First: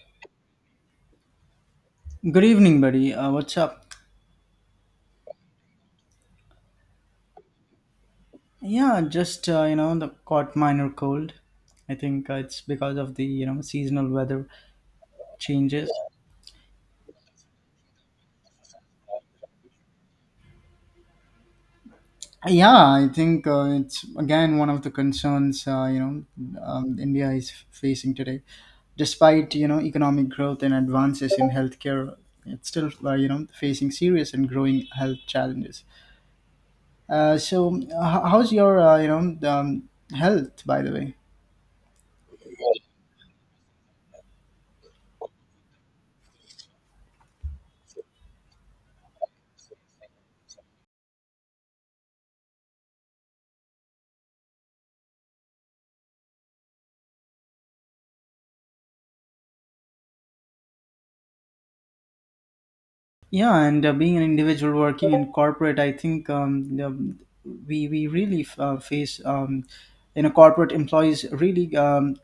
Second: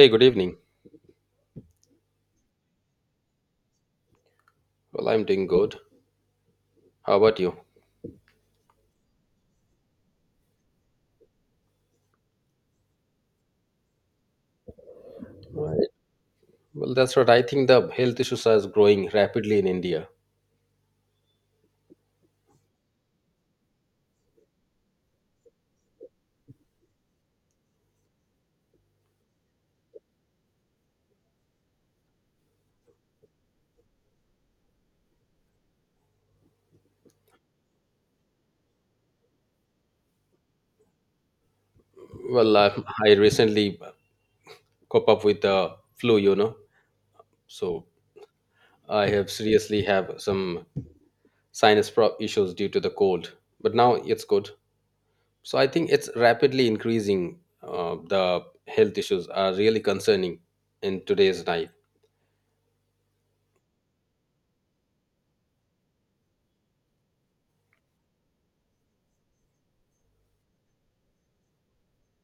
Hey, good evening. Good evening, buddy. What's up? Well, I'm doing good. How about you? Yeah, just the caught minor cold. I think it's because of the seasonal weather Right. changes. Well, that's what I think the health issues are growing rapidly in India. Yeah, I think it's again one of the concerns India is facing today. Despite economic growth and advances in healthcare, it's still facing serious and growing health challenges. So, how's your health, by the way? Well, I recently cop up with the flu, you know. So I have seriously have some issues due to the cold. But now it's good. So I think it's rapidly increasing. The health issues are really concerning in today's life. Yeah, and being an individual working in corporate, I think we really face, corporate employees really um,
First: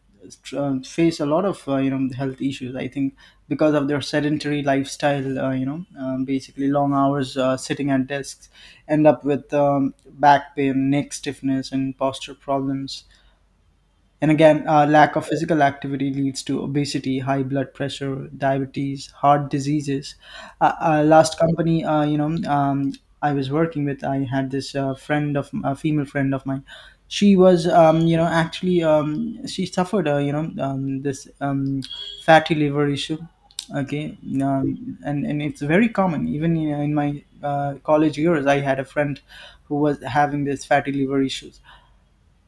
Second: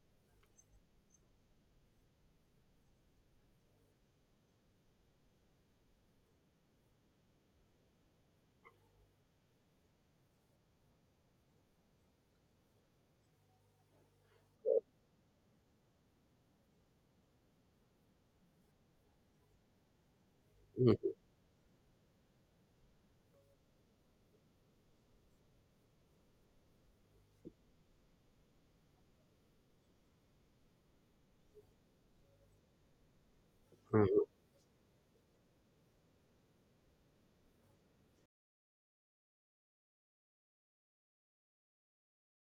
tr- uh, face a lot of health issues, I think, because of their sedentary lifestyle, basically long hours sitting at desks, end up with back pain, neck stiffness, and posture problems. And again, lack of physical activity leads to obesity, high blood pressure, diabetes, heart diseases. Last company, I was working with, I had this friend, of a female friend of mine. She was, actually, she suffered, this fatty liver issue. Okay, Mhm. And it's very common. Even in my college years, I had a friend who was having this fatty liver issue.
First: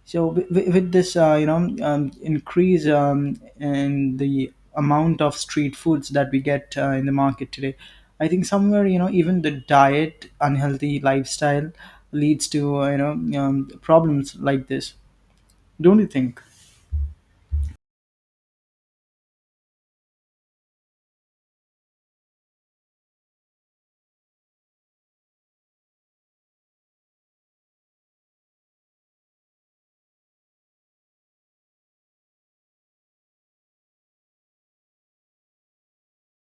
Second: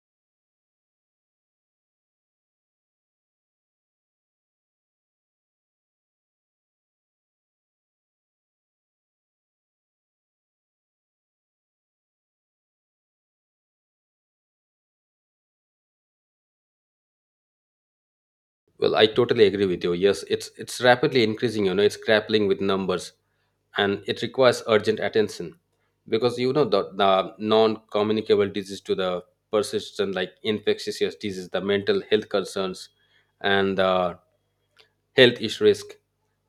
So with this, increase in the amount of street foods that we get in the market today, I think somewhere, even the diet, unhealthy lifestyle leads to, problems like this. Don't you think? Well, I totally agree with you. Yes, it's rapidly increasing, you know, it's grappling with numbers and it requires urgent attention because you know the non-communicable disease to the persistent like infectious disease, the mental health concerns and the health issue risk.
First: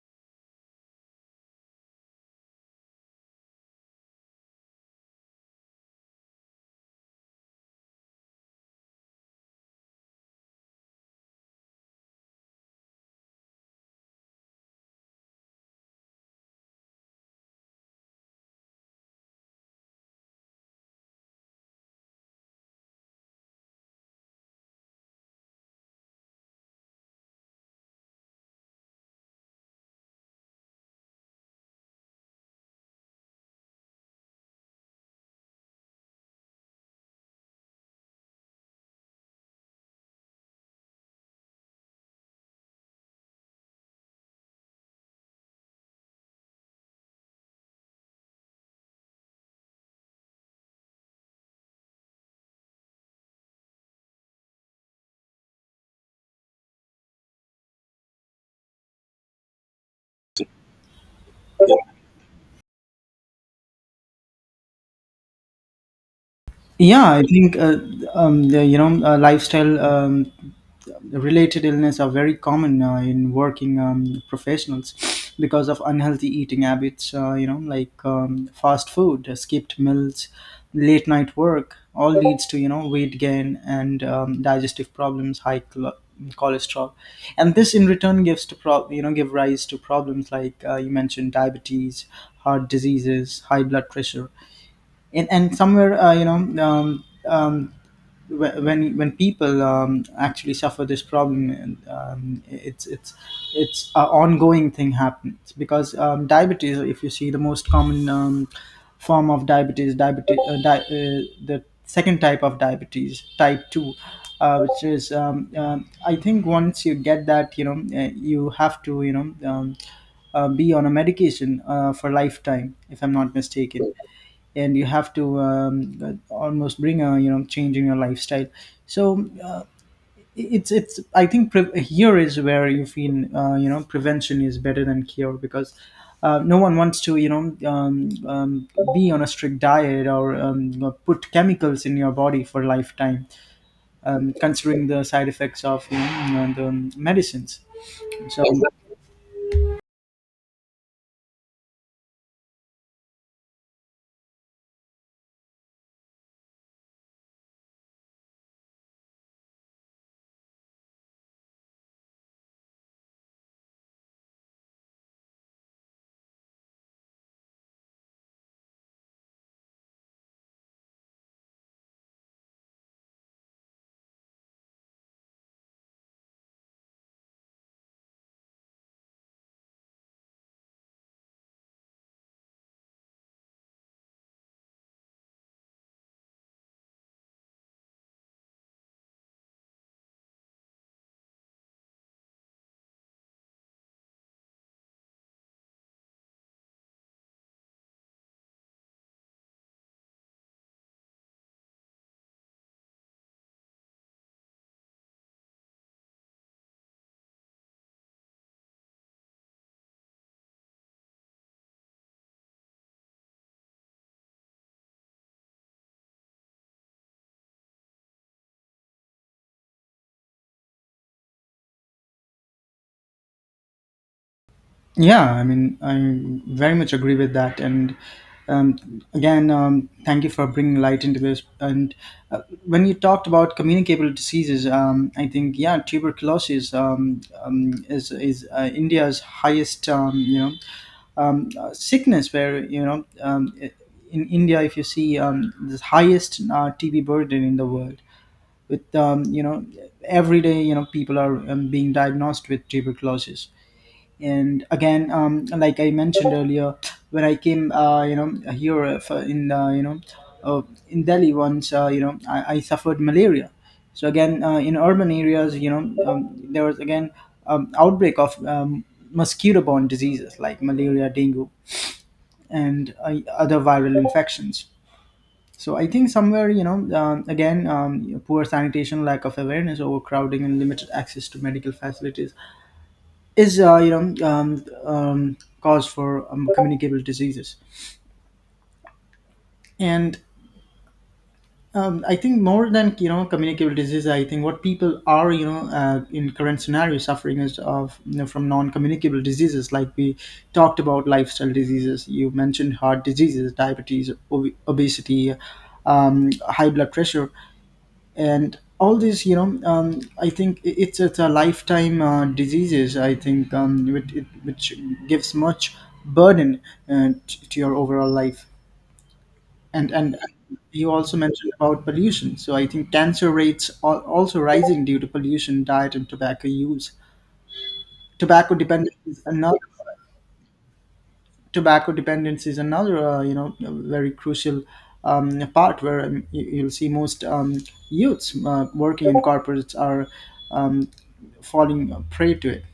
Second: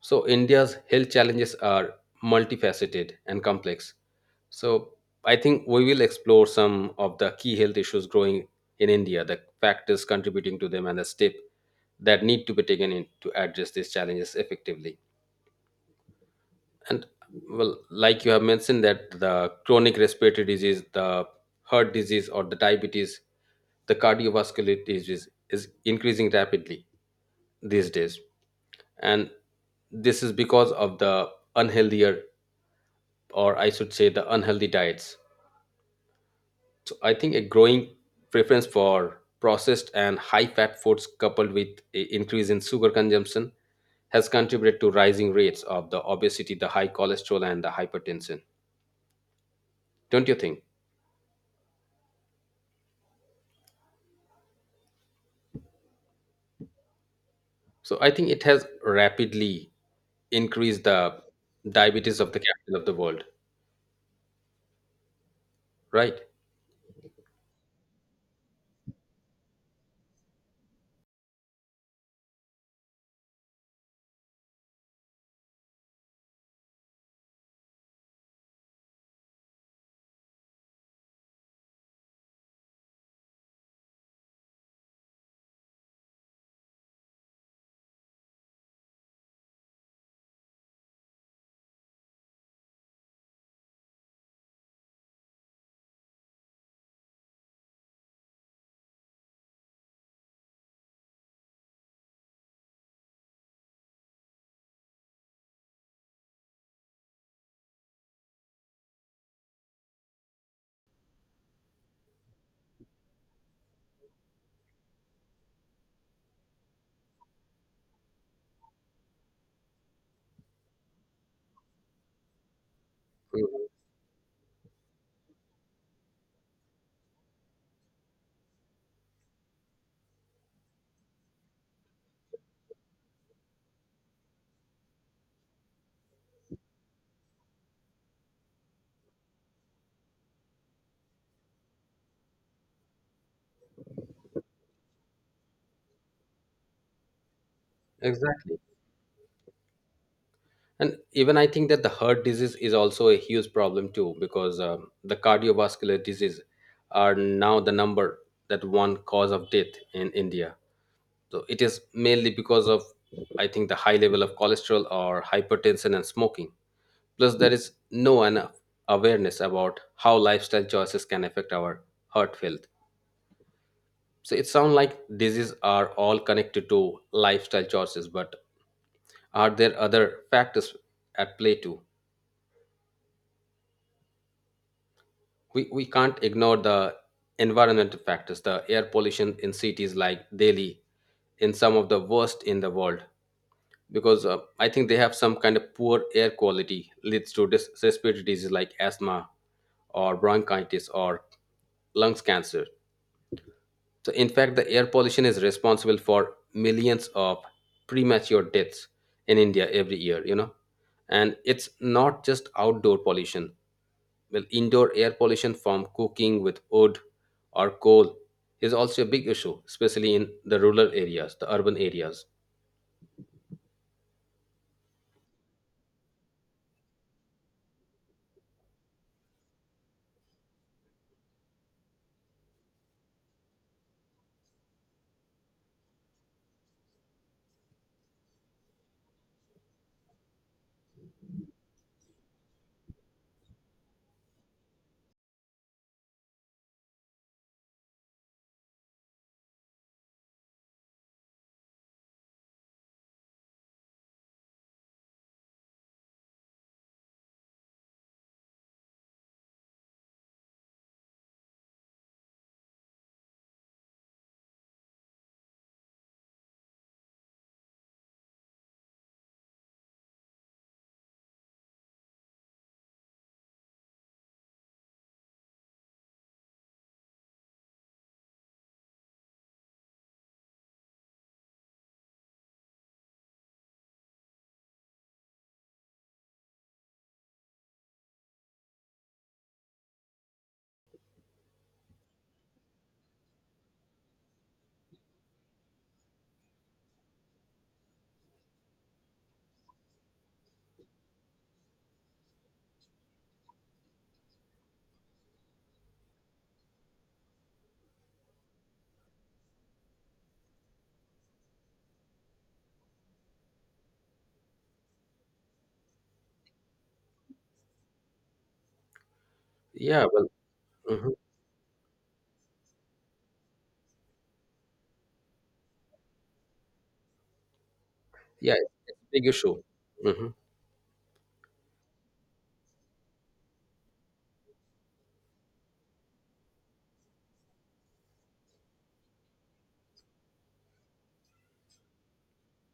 So India's health challenges are multifaceted and complex. So I think we will explore some of the key health issues growing in India, the factors contributing to them and the step that need to be taken in to address these challenges effectively and well like you have mentioned that the chronic respiratory disease the heart disease or the diabetes the cardiovascular disease is increasing rapidly these days and this is because of the unhealthier or I should say the unhealthy diets. So I think a growing preference for processed and high-fat foods coupled with an increase in sugar consumption has contributed to rising rates of the obesity, the high cholesterol and the hypertension. Don't you think? So I think it has rapidly increased the diabetes of the capital of the world, right? Yeah, I think the, lifestyle related illness are very common in working professionals, because of unhealthy eating habits, like fast food, skipped meals, late night work, all leads to weight gain and digestive problems, high cholesterol, and this in return gives to give rise to problems like, you mentioned, diabetes, heart diseases, high blood pressure, and somewhere, um, um, when people actually suffer this problem. And, it's an ongoing thing happens, because diabetes, if you see, the most common form of diabetes, the second type of diabetes, type 2, which is, I think, once you get that, you have to, be on a medication for lifetime, if I'm not Mhm. mistaken. And you have to almost bring a change in your lifestyle. So it's I think pre- here is where you feel prevention is better than cure, because no one wants to, be on a strict diet or put chemicals in your body for lifetime, considering the side effects of the medicines. So Exactly. And even I think that the heart disease is also a huge problem too, because the cardiovascular disease are now the number that one cause of death in India. So it is mainly because of, I think, the high level of cholesterol or hypertension and smoking. Plus, there is no enough awareness about how lifestyle choices can affect our heart health. So it sounds like diseases are all connected to lifestyle choices, but are there other factors at play too? We can't ignore the environmental factors, the air pollution in cities like Delhi in some of the worst in the world, because I think they have some kind of poor air quality leads to respiratory diseases like asthma or bronchitis or lungs cancer. So, in fact, the air pollution is responsible for millions of premature deaths in India every year, you know. And it's not just outdoor pollution. Well, indoor air pollution from cooking with wood or coal is also a big issue, especially in the rural areas, the urban areas. Yeah, I mean, I very much agree with that. And um, again, thank you for bringing light into this. And uh, when you talked about communicable diseases, I think, yeah, tuberculosis is India's highest sickness. Where, in India, if you see, the highest TB burden in the world, with every day, people are being diagnosed with tuberculosis. And again, like I mentioned earlier, when I came, here uh, in Delhi once, I suffered malaria. So again, in urban areas, there was again outbreak of mosquito-borne diseases like malaria, dengue, and other viral infections. So I think somewhere, again, poor sanitation, lack of awareness, overcrowding, and limited access to medical facilities is cause for communicable diseases. And I think, more than communicable disease, I think what people are, in current scenario, suffering is of, from non-communicable diseases, like we talked about, lifestyle diseases you mentioned: heart diseases, diabetes, obesity, high blood pressure, and all these, I think it's a lifetime diseases, I think, which, which gives much burden to your overall life. and Yeah, and well, you mhm. also mentioned about pollution, so I think cancer rates are also rising due to pollution, diet, and tobacco use. tobacco Yeah, dependence it's a is big another issue. Mhm. Tobacco dependence is another, very crucial, part where you'll see most youths working in corporates are um, falling prey to it.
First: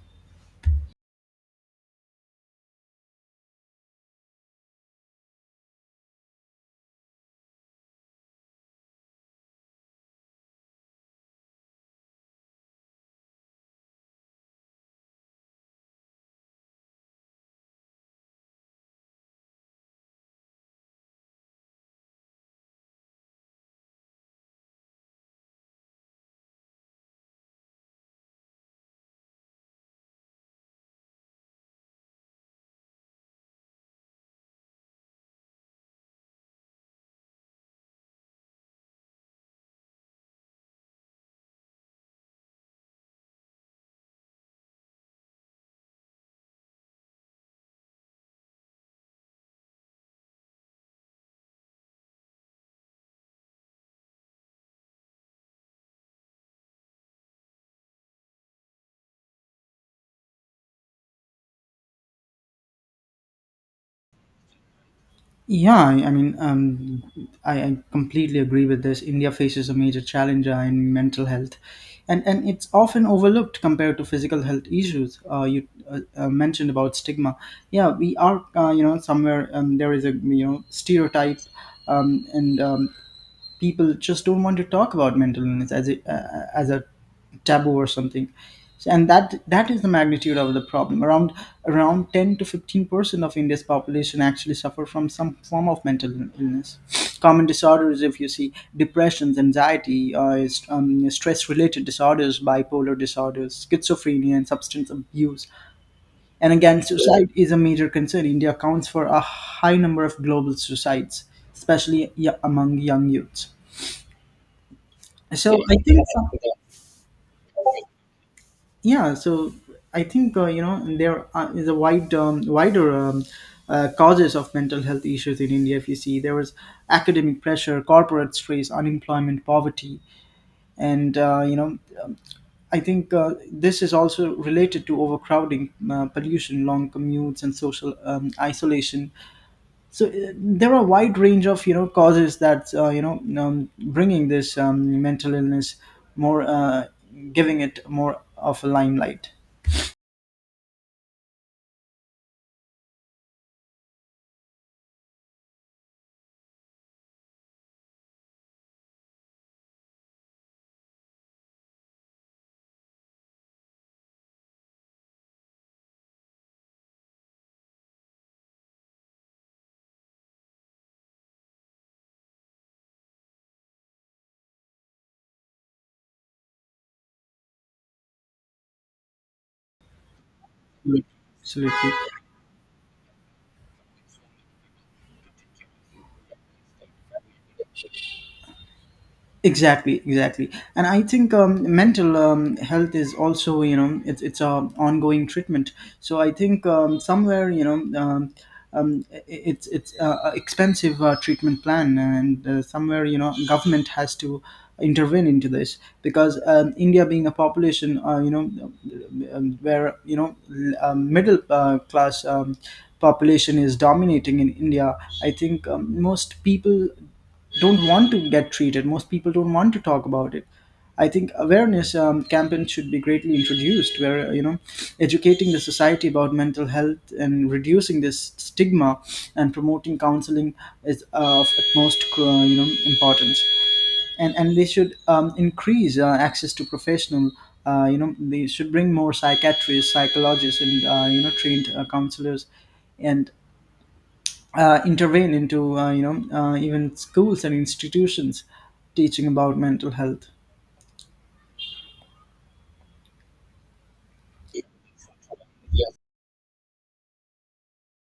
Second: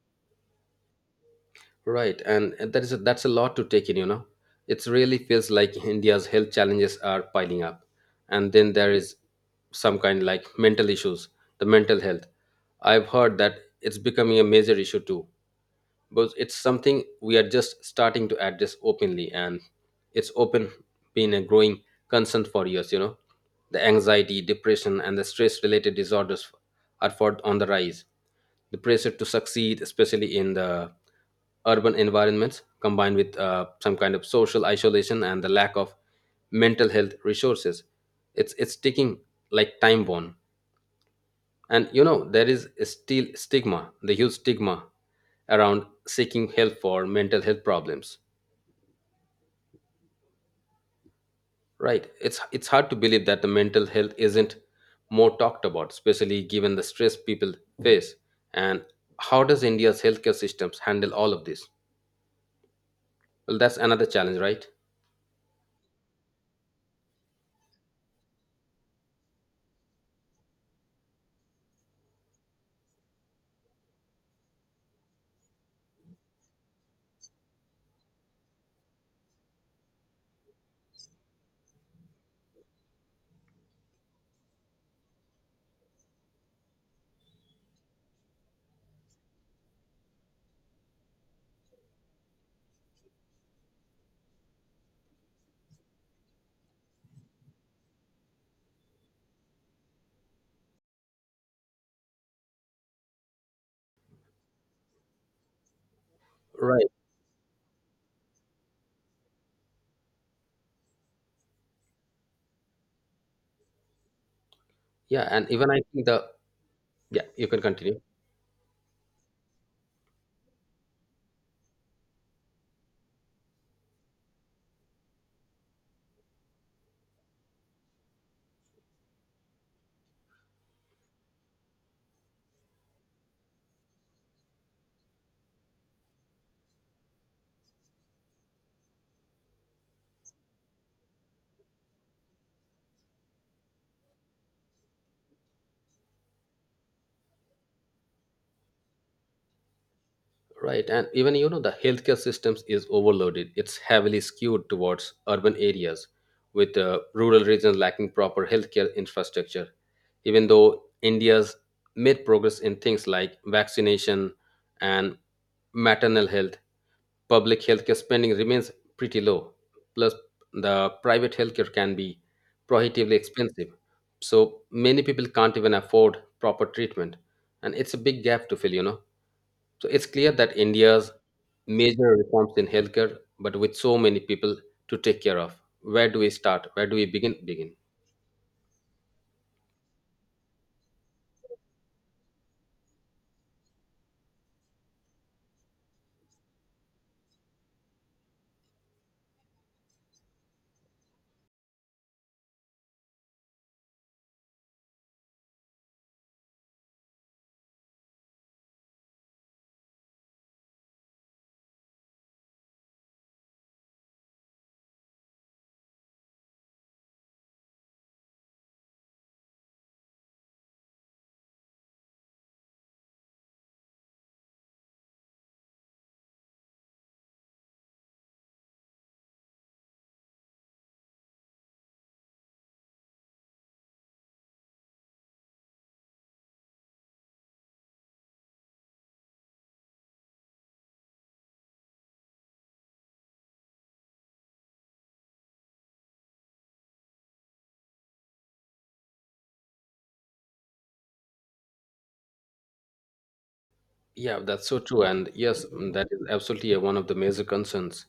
Right, and that is a, that's a lot to take in. You know, it really feels like India's health challenges are piling up, and then there is some kind like mental issues, the mental health. I've heard that it's becoming a major issue too, but it's something we are just starting to address openly and it's open been a growing concern for years, you know, the anxiety depression and the stress related disorders are for on the rise. The pressure to succeed, especially in the urban environments, combined with some kind of social isolation and the lack of mental health resources, it's taking like time bomb. And you know, there is still stigma, the huge stigma around seeking help for mental health problems. Right? It's hard to believe that the mental health isn't more talked about, especially given the stress people face. And how does India's healthcare systems handle all of this? Well, that's another challenge, right? Yeah, I mean, I completely agree with this. India faces a major challenge in mental health, and it's often overlooked compared to physical health issues. You mentioned about stigma. Yeah, we are, somewhere, there is a, stereotype, and people just don't want to talk about mental illness as a taboo or something. And that is the magnitude of the problem, around 10 to 15% of India's population actually suffer from some form of mental illness. Common disorders, if you see: depressions, anxiety, stress related disorders, bipolar disorders, schizophrenia, and substance abuse. And again, Right. suicide is a major concern. India accounts for a high number of global suicides, especially among young youths. Yeah, and So even I I think, think the yeah, you can continue. yeah. So I think, there are, is a wide, wider, causes of mental health issues in India. If you see, there was academic pressure, corporate stress, unemployment, poverty, and I think this is also related to overcrowding, pollution, long commutes, and social isolation. So there are a wide range of, causes that, bringing this mental illness more, giving it more of a limelight. Right, and even you know the healthcare systems is overloaded. It's heavily skewed towards urban areas, with rural regions lacking proper healthcare infrastructure. Even though India's made progress in things like vaccination and maternal health, public healthcare spending remains pretty low. Plus, the private healthcare can be prohibitively expensive, so many people can't even afford proper treatment, and it's a big gap to fill. You know. So it's clear that India's Absolutely. major reforms in healthcare, but with so many people to take care of. Where do we start? Where do we begin? Begin. Exactly, exactly. And I think mental health is also, it's a ongoing treatment. So I think somewhere, it's a expensive treatment plan, and somewhere, government has to intervene into this. Because India being a population, where, middle class population is dominating in India. I think most people don't want to get treated. Most people don't want to talk about it. I think awareness campaigns should be greatly introduced, where educating the society about mental health and reducing this stigma and promoting counseling is of utmost importance. And they should increase access to professional. They should bring more psychiatrists, psychologists, and trained counselors, and intervene into, even schools and institutions, teaching about mental health. Yeah, that's so true. And yes, mm, that is absolutely one of the major concerns.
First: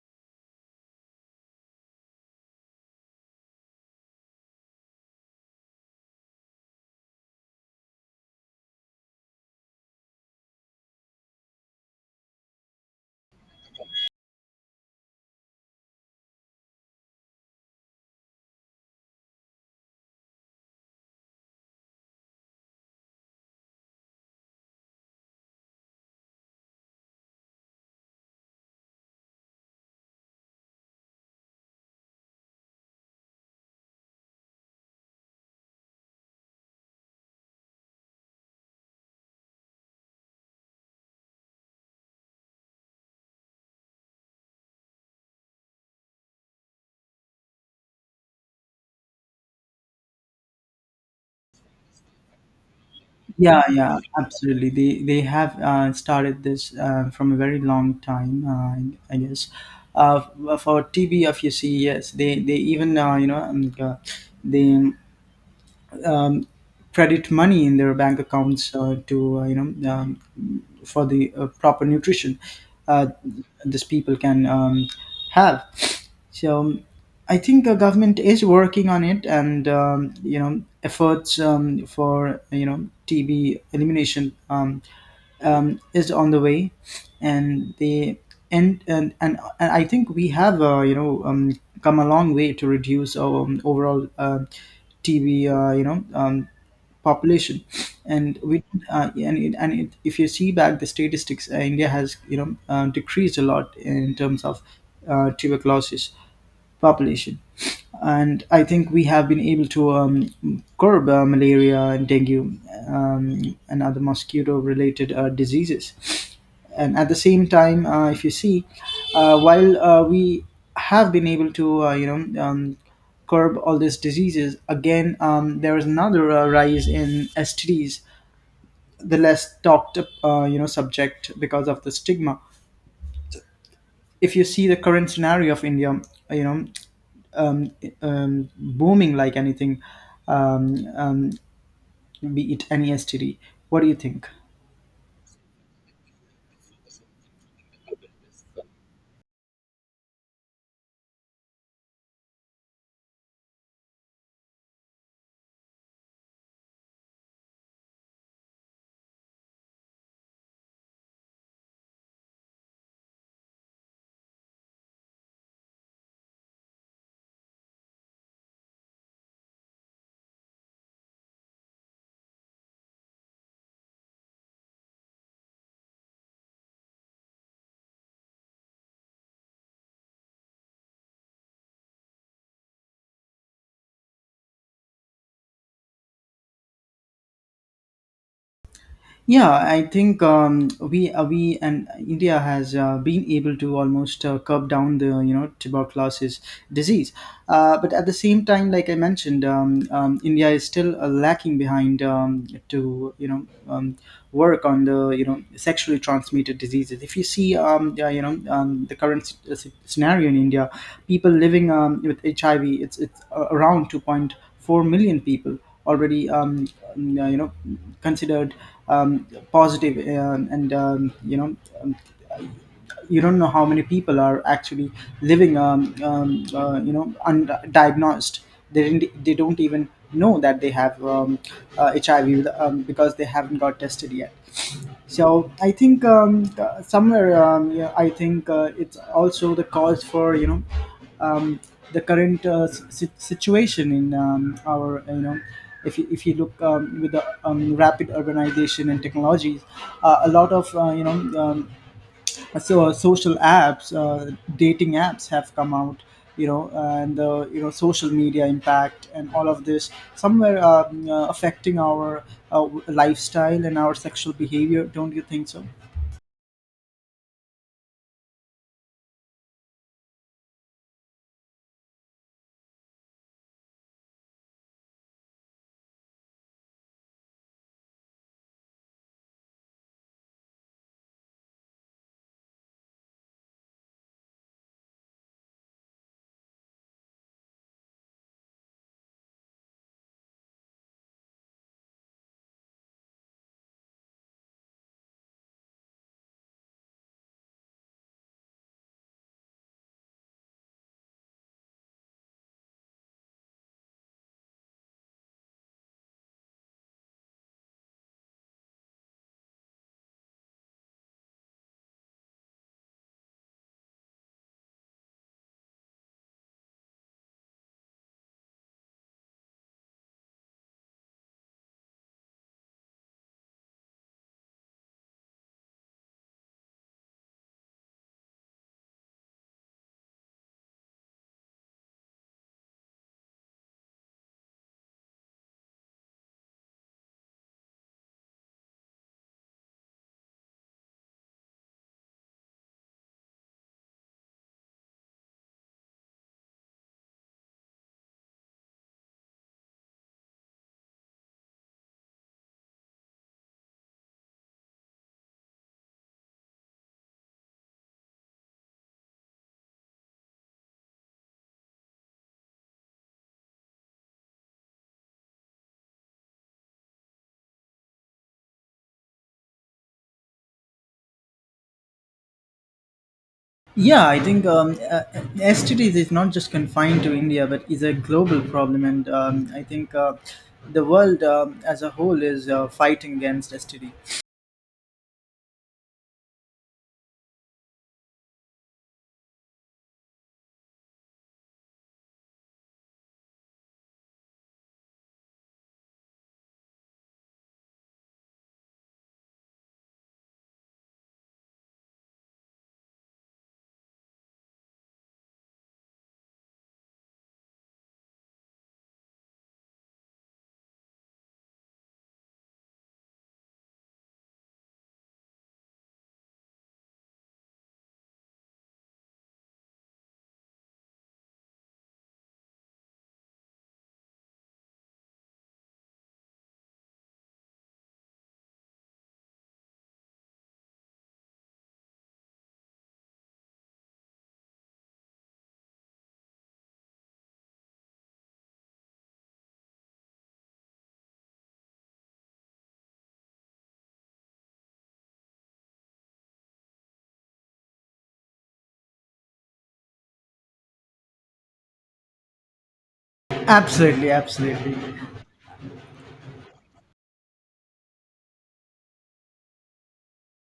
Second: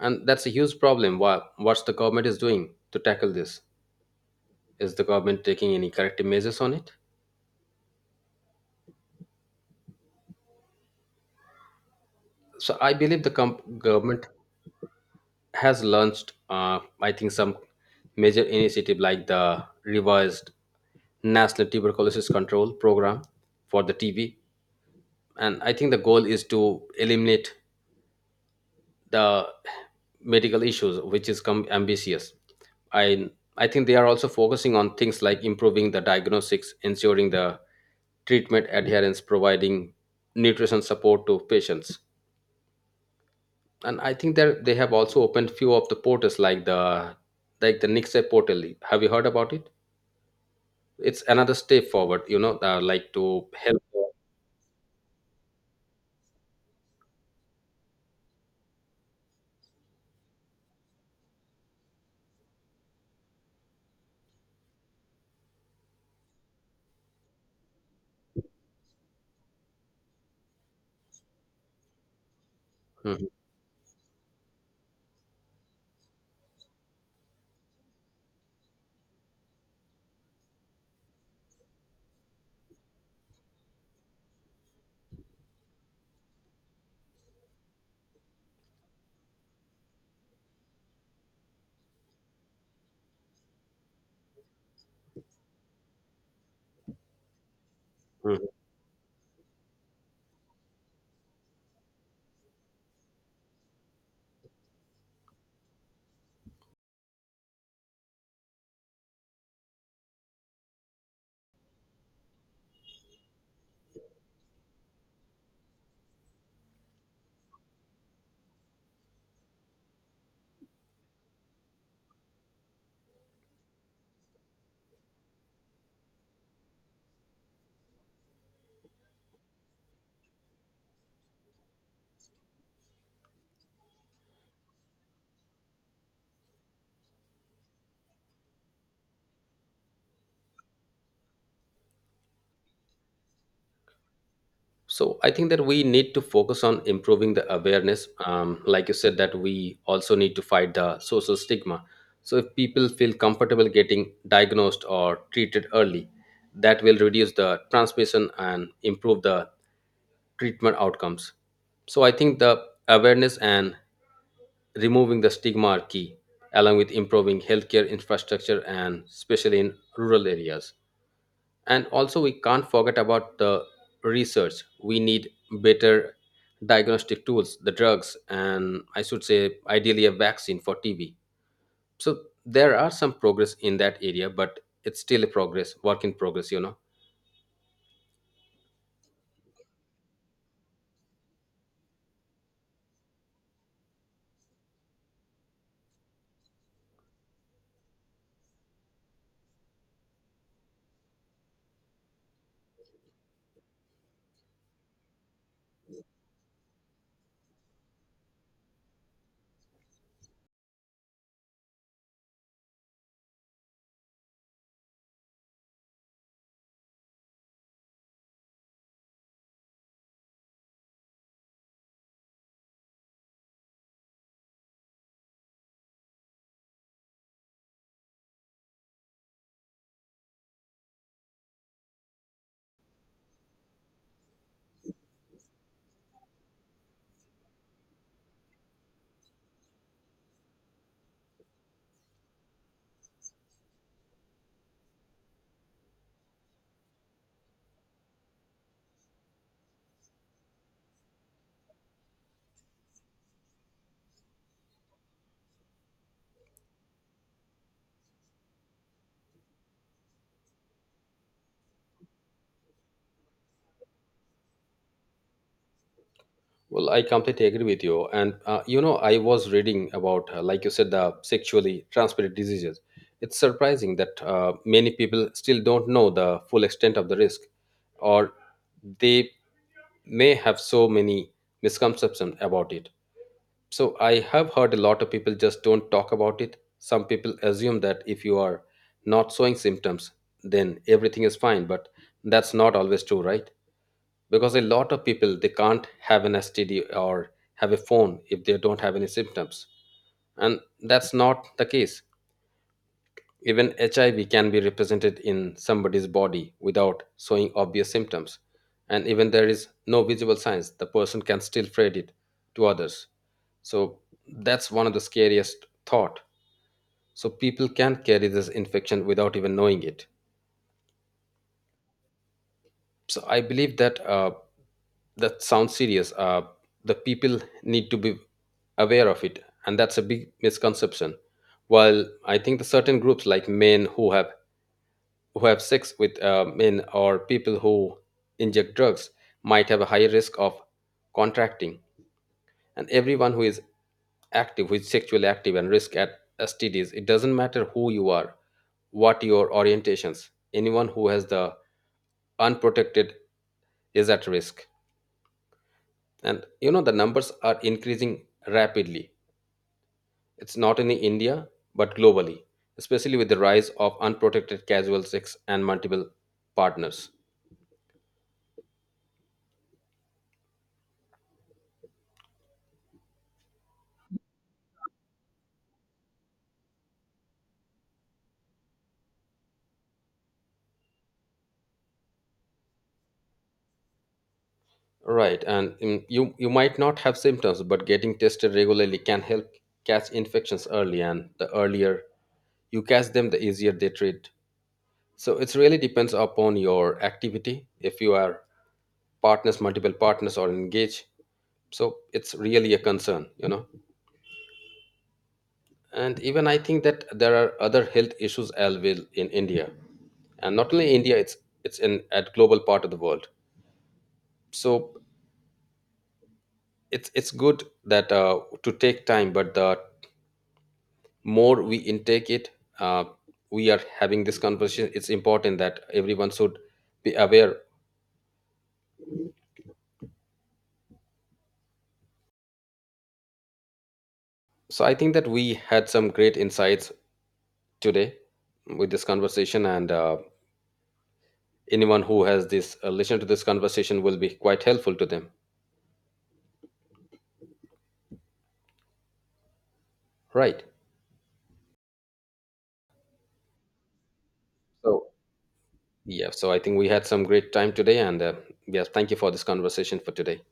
And that's a huge problem. Why, what's the government is doing to tackle this? Is the government taking any corrective measures on it? So I believe the government has launched, I think, some major initiative like the revised National Tuberculosis Control Program for the TB. And I think the goal is to eliminate the medical issues, which is ambitious. I I think they are also focusing on things like improving the diagnostics, ensuring the treatment adherence, providing nutrition support to patients, and I think that they have also opened few of the portals like the Nixay portal. Have you heard about it? It's another step forward, you know, like to Yeah, help. yeah, absolutely. They have started this from a very long time, I guess. Uh, for tbf, you see, yes, they even, they credit money in their bank accounts, to, for the proper nutrition uh, Mhm, these people can have. So, I think the government is working on it, and efforts for, TB elimination, is on the way, and the and I think we have come a long way to reduce our overall TB population, and mhm. we, if you see back the statistics, India has, decreased a lot in terms of tuberculosis population. And I think we have been able to curb malaria and dengue, and other mosquito related diseases. And at the same time, if you see, while we have been able to, curb all these diseases, again, there is another rise in STDs, the less talked, subject, because of the stigma. If you see the current scenario of India, you know, um, booming like anything, um, um, be it any STD. What do you think? So I think that we need to focus on improving the awareness. Like you said, that we also need to fight the social stigma. So if people feel comfortable getting diagnosed or treated early, that will reduce the transmission and improve the treatment outcomes. So I think the awareness and removing the stigma are key, along with improving healthcare infrastructure and especially in rural areas. And also, we can't forget about the research. We need better diagnostic tools, the drugs, and I should say, ideally, a vaccine for TB. So there are some progress in that area, but it's still a progress, work in progress, you know. Yeah, I think we and India has been able to almost curb down the, tuberculosis disease, but at the same time, like I mentioned, India is still lacking behind, to, work on the, sexually transmitted diseases. If you see, yeah, the current scenario in India, people living with HIV, it's around 2.4 million people already, n- you know considered positive, and um, you don't know how many people are actually living, undiagnosed. They don't even know that they have, HIV, because they haven't got tested yet. So I think somewhere, yeah, I think it's also the cause for, um, the current situation in, our. If you look, with the, rapid urbanization and technologies, a lot of, um, social apps, dating apps have come out, you know and social media impact and all of this somewhere, affecting our lifestyle and our sexual behavior, don't you think so? Well, I completely agree with you. And, you know, I was reading about, like you said, the sexually transmitted diseases. It's surprising that many people still don't know the full extent of the risk, or they may have so many misconceptions about it. So, I have heard a lot of people just don't talk about it. Some people assume that if you are not showing symptoms, then everything is fine, but that's not always true, right? Because a lot of people they can't have an std or have a phone if they don't have any symptoms, and that's not the case. Even hiv can be represented in somebody's body without showing obvious symptoms, and even there is no visible signs, the person can still spread it to others. So that's one of the scariest thought, so people can carry this infection without even knowing it. So I believe that that sounds serious. The people need to be aware of it, and that's a big misconception. While I think the certain groups like men who have sex with men or people who inject drugs might have a higher risk of contracting, and everyone who is active, who is sexually active, and risk at STDs, it doesn't matter who you are, what your orientations. Anyone who has the unprotected is at risk. And you know, the numbers are increasing rapidly. It's not in India, but globally, especially with the rise of unprotected casual sex and multiple partners. Yeah, I think uh, STDs is not just confined to India, but is a global problem. And I think the world, as a whole, is fighting against STD. Right, and mm, you might not have symptoms, but getting tested regularly can help catch infections early, and the earlier you catch them, the easier they treat. So it really depends upon your activity. If you are partners, multiple partners, or engaged, so it's really a concern, you know. And even I think that there are other health issues as well in India, and not only India, it's in at global part of the world. So it's good that to take time, but the more we intake it, uh, we are having this conversation. It's important that everyone should be aware. So I think that we had some great insights today with this conversation, and anyone who has this listened to this conversation will be quite helpful to them, right? Absolutely, absolutely. So yeah, so I think we had some great time today, and yeah, thank you for this conversation for today.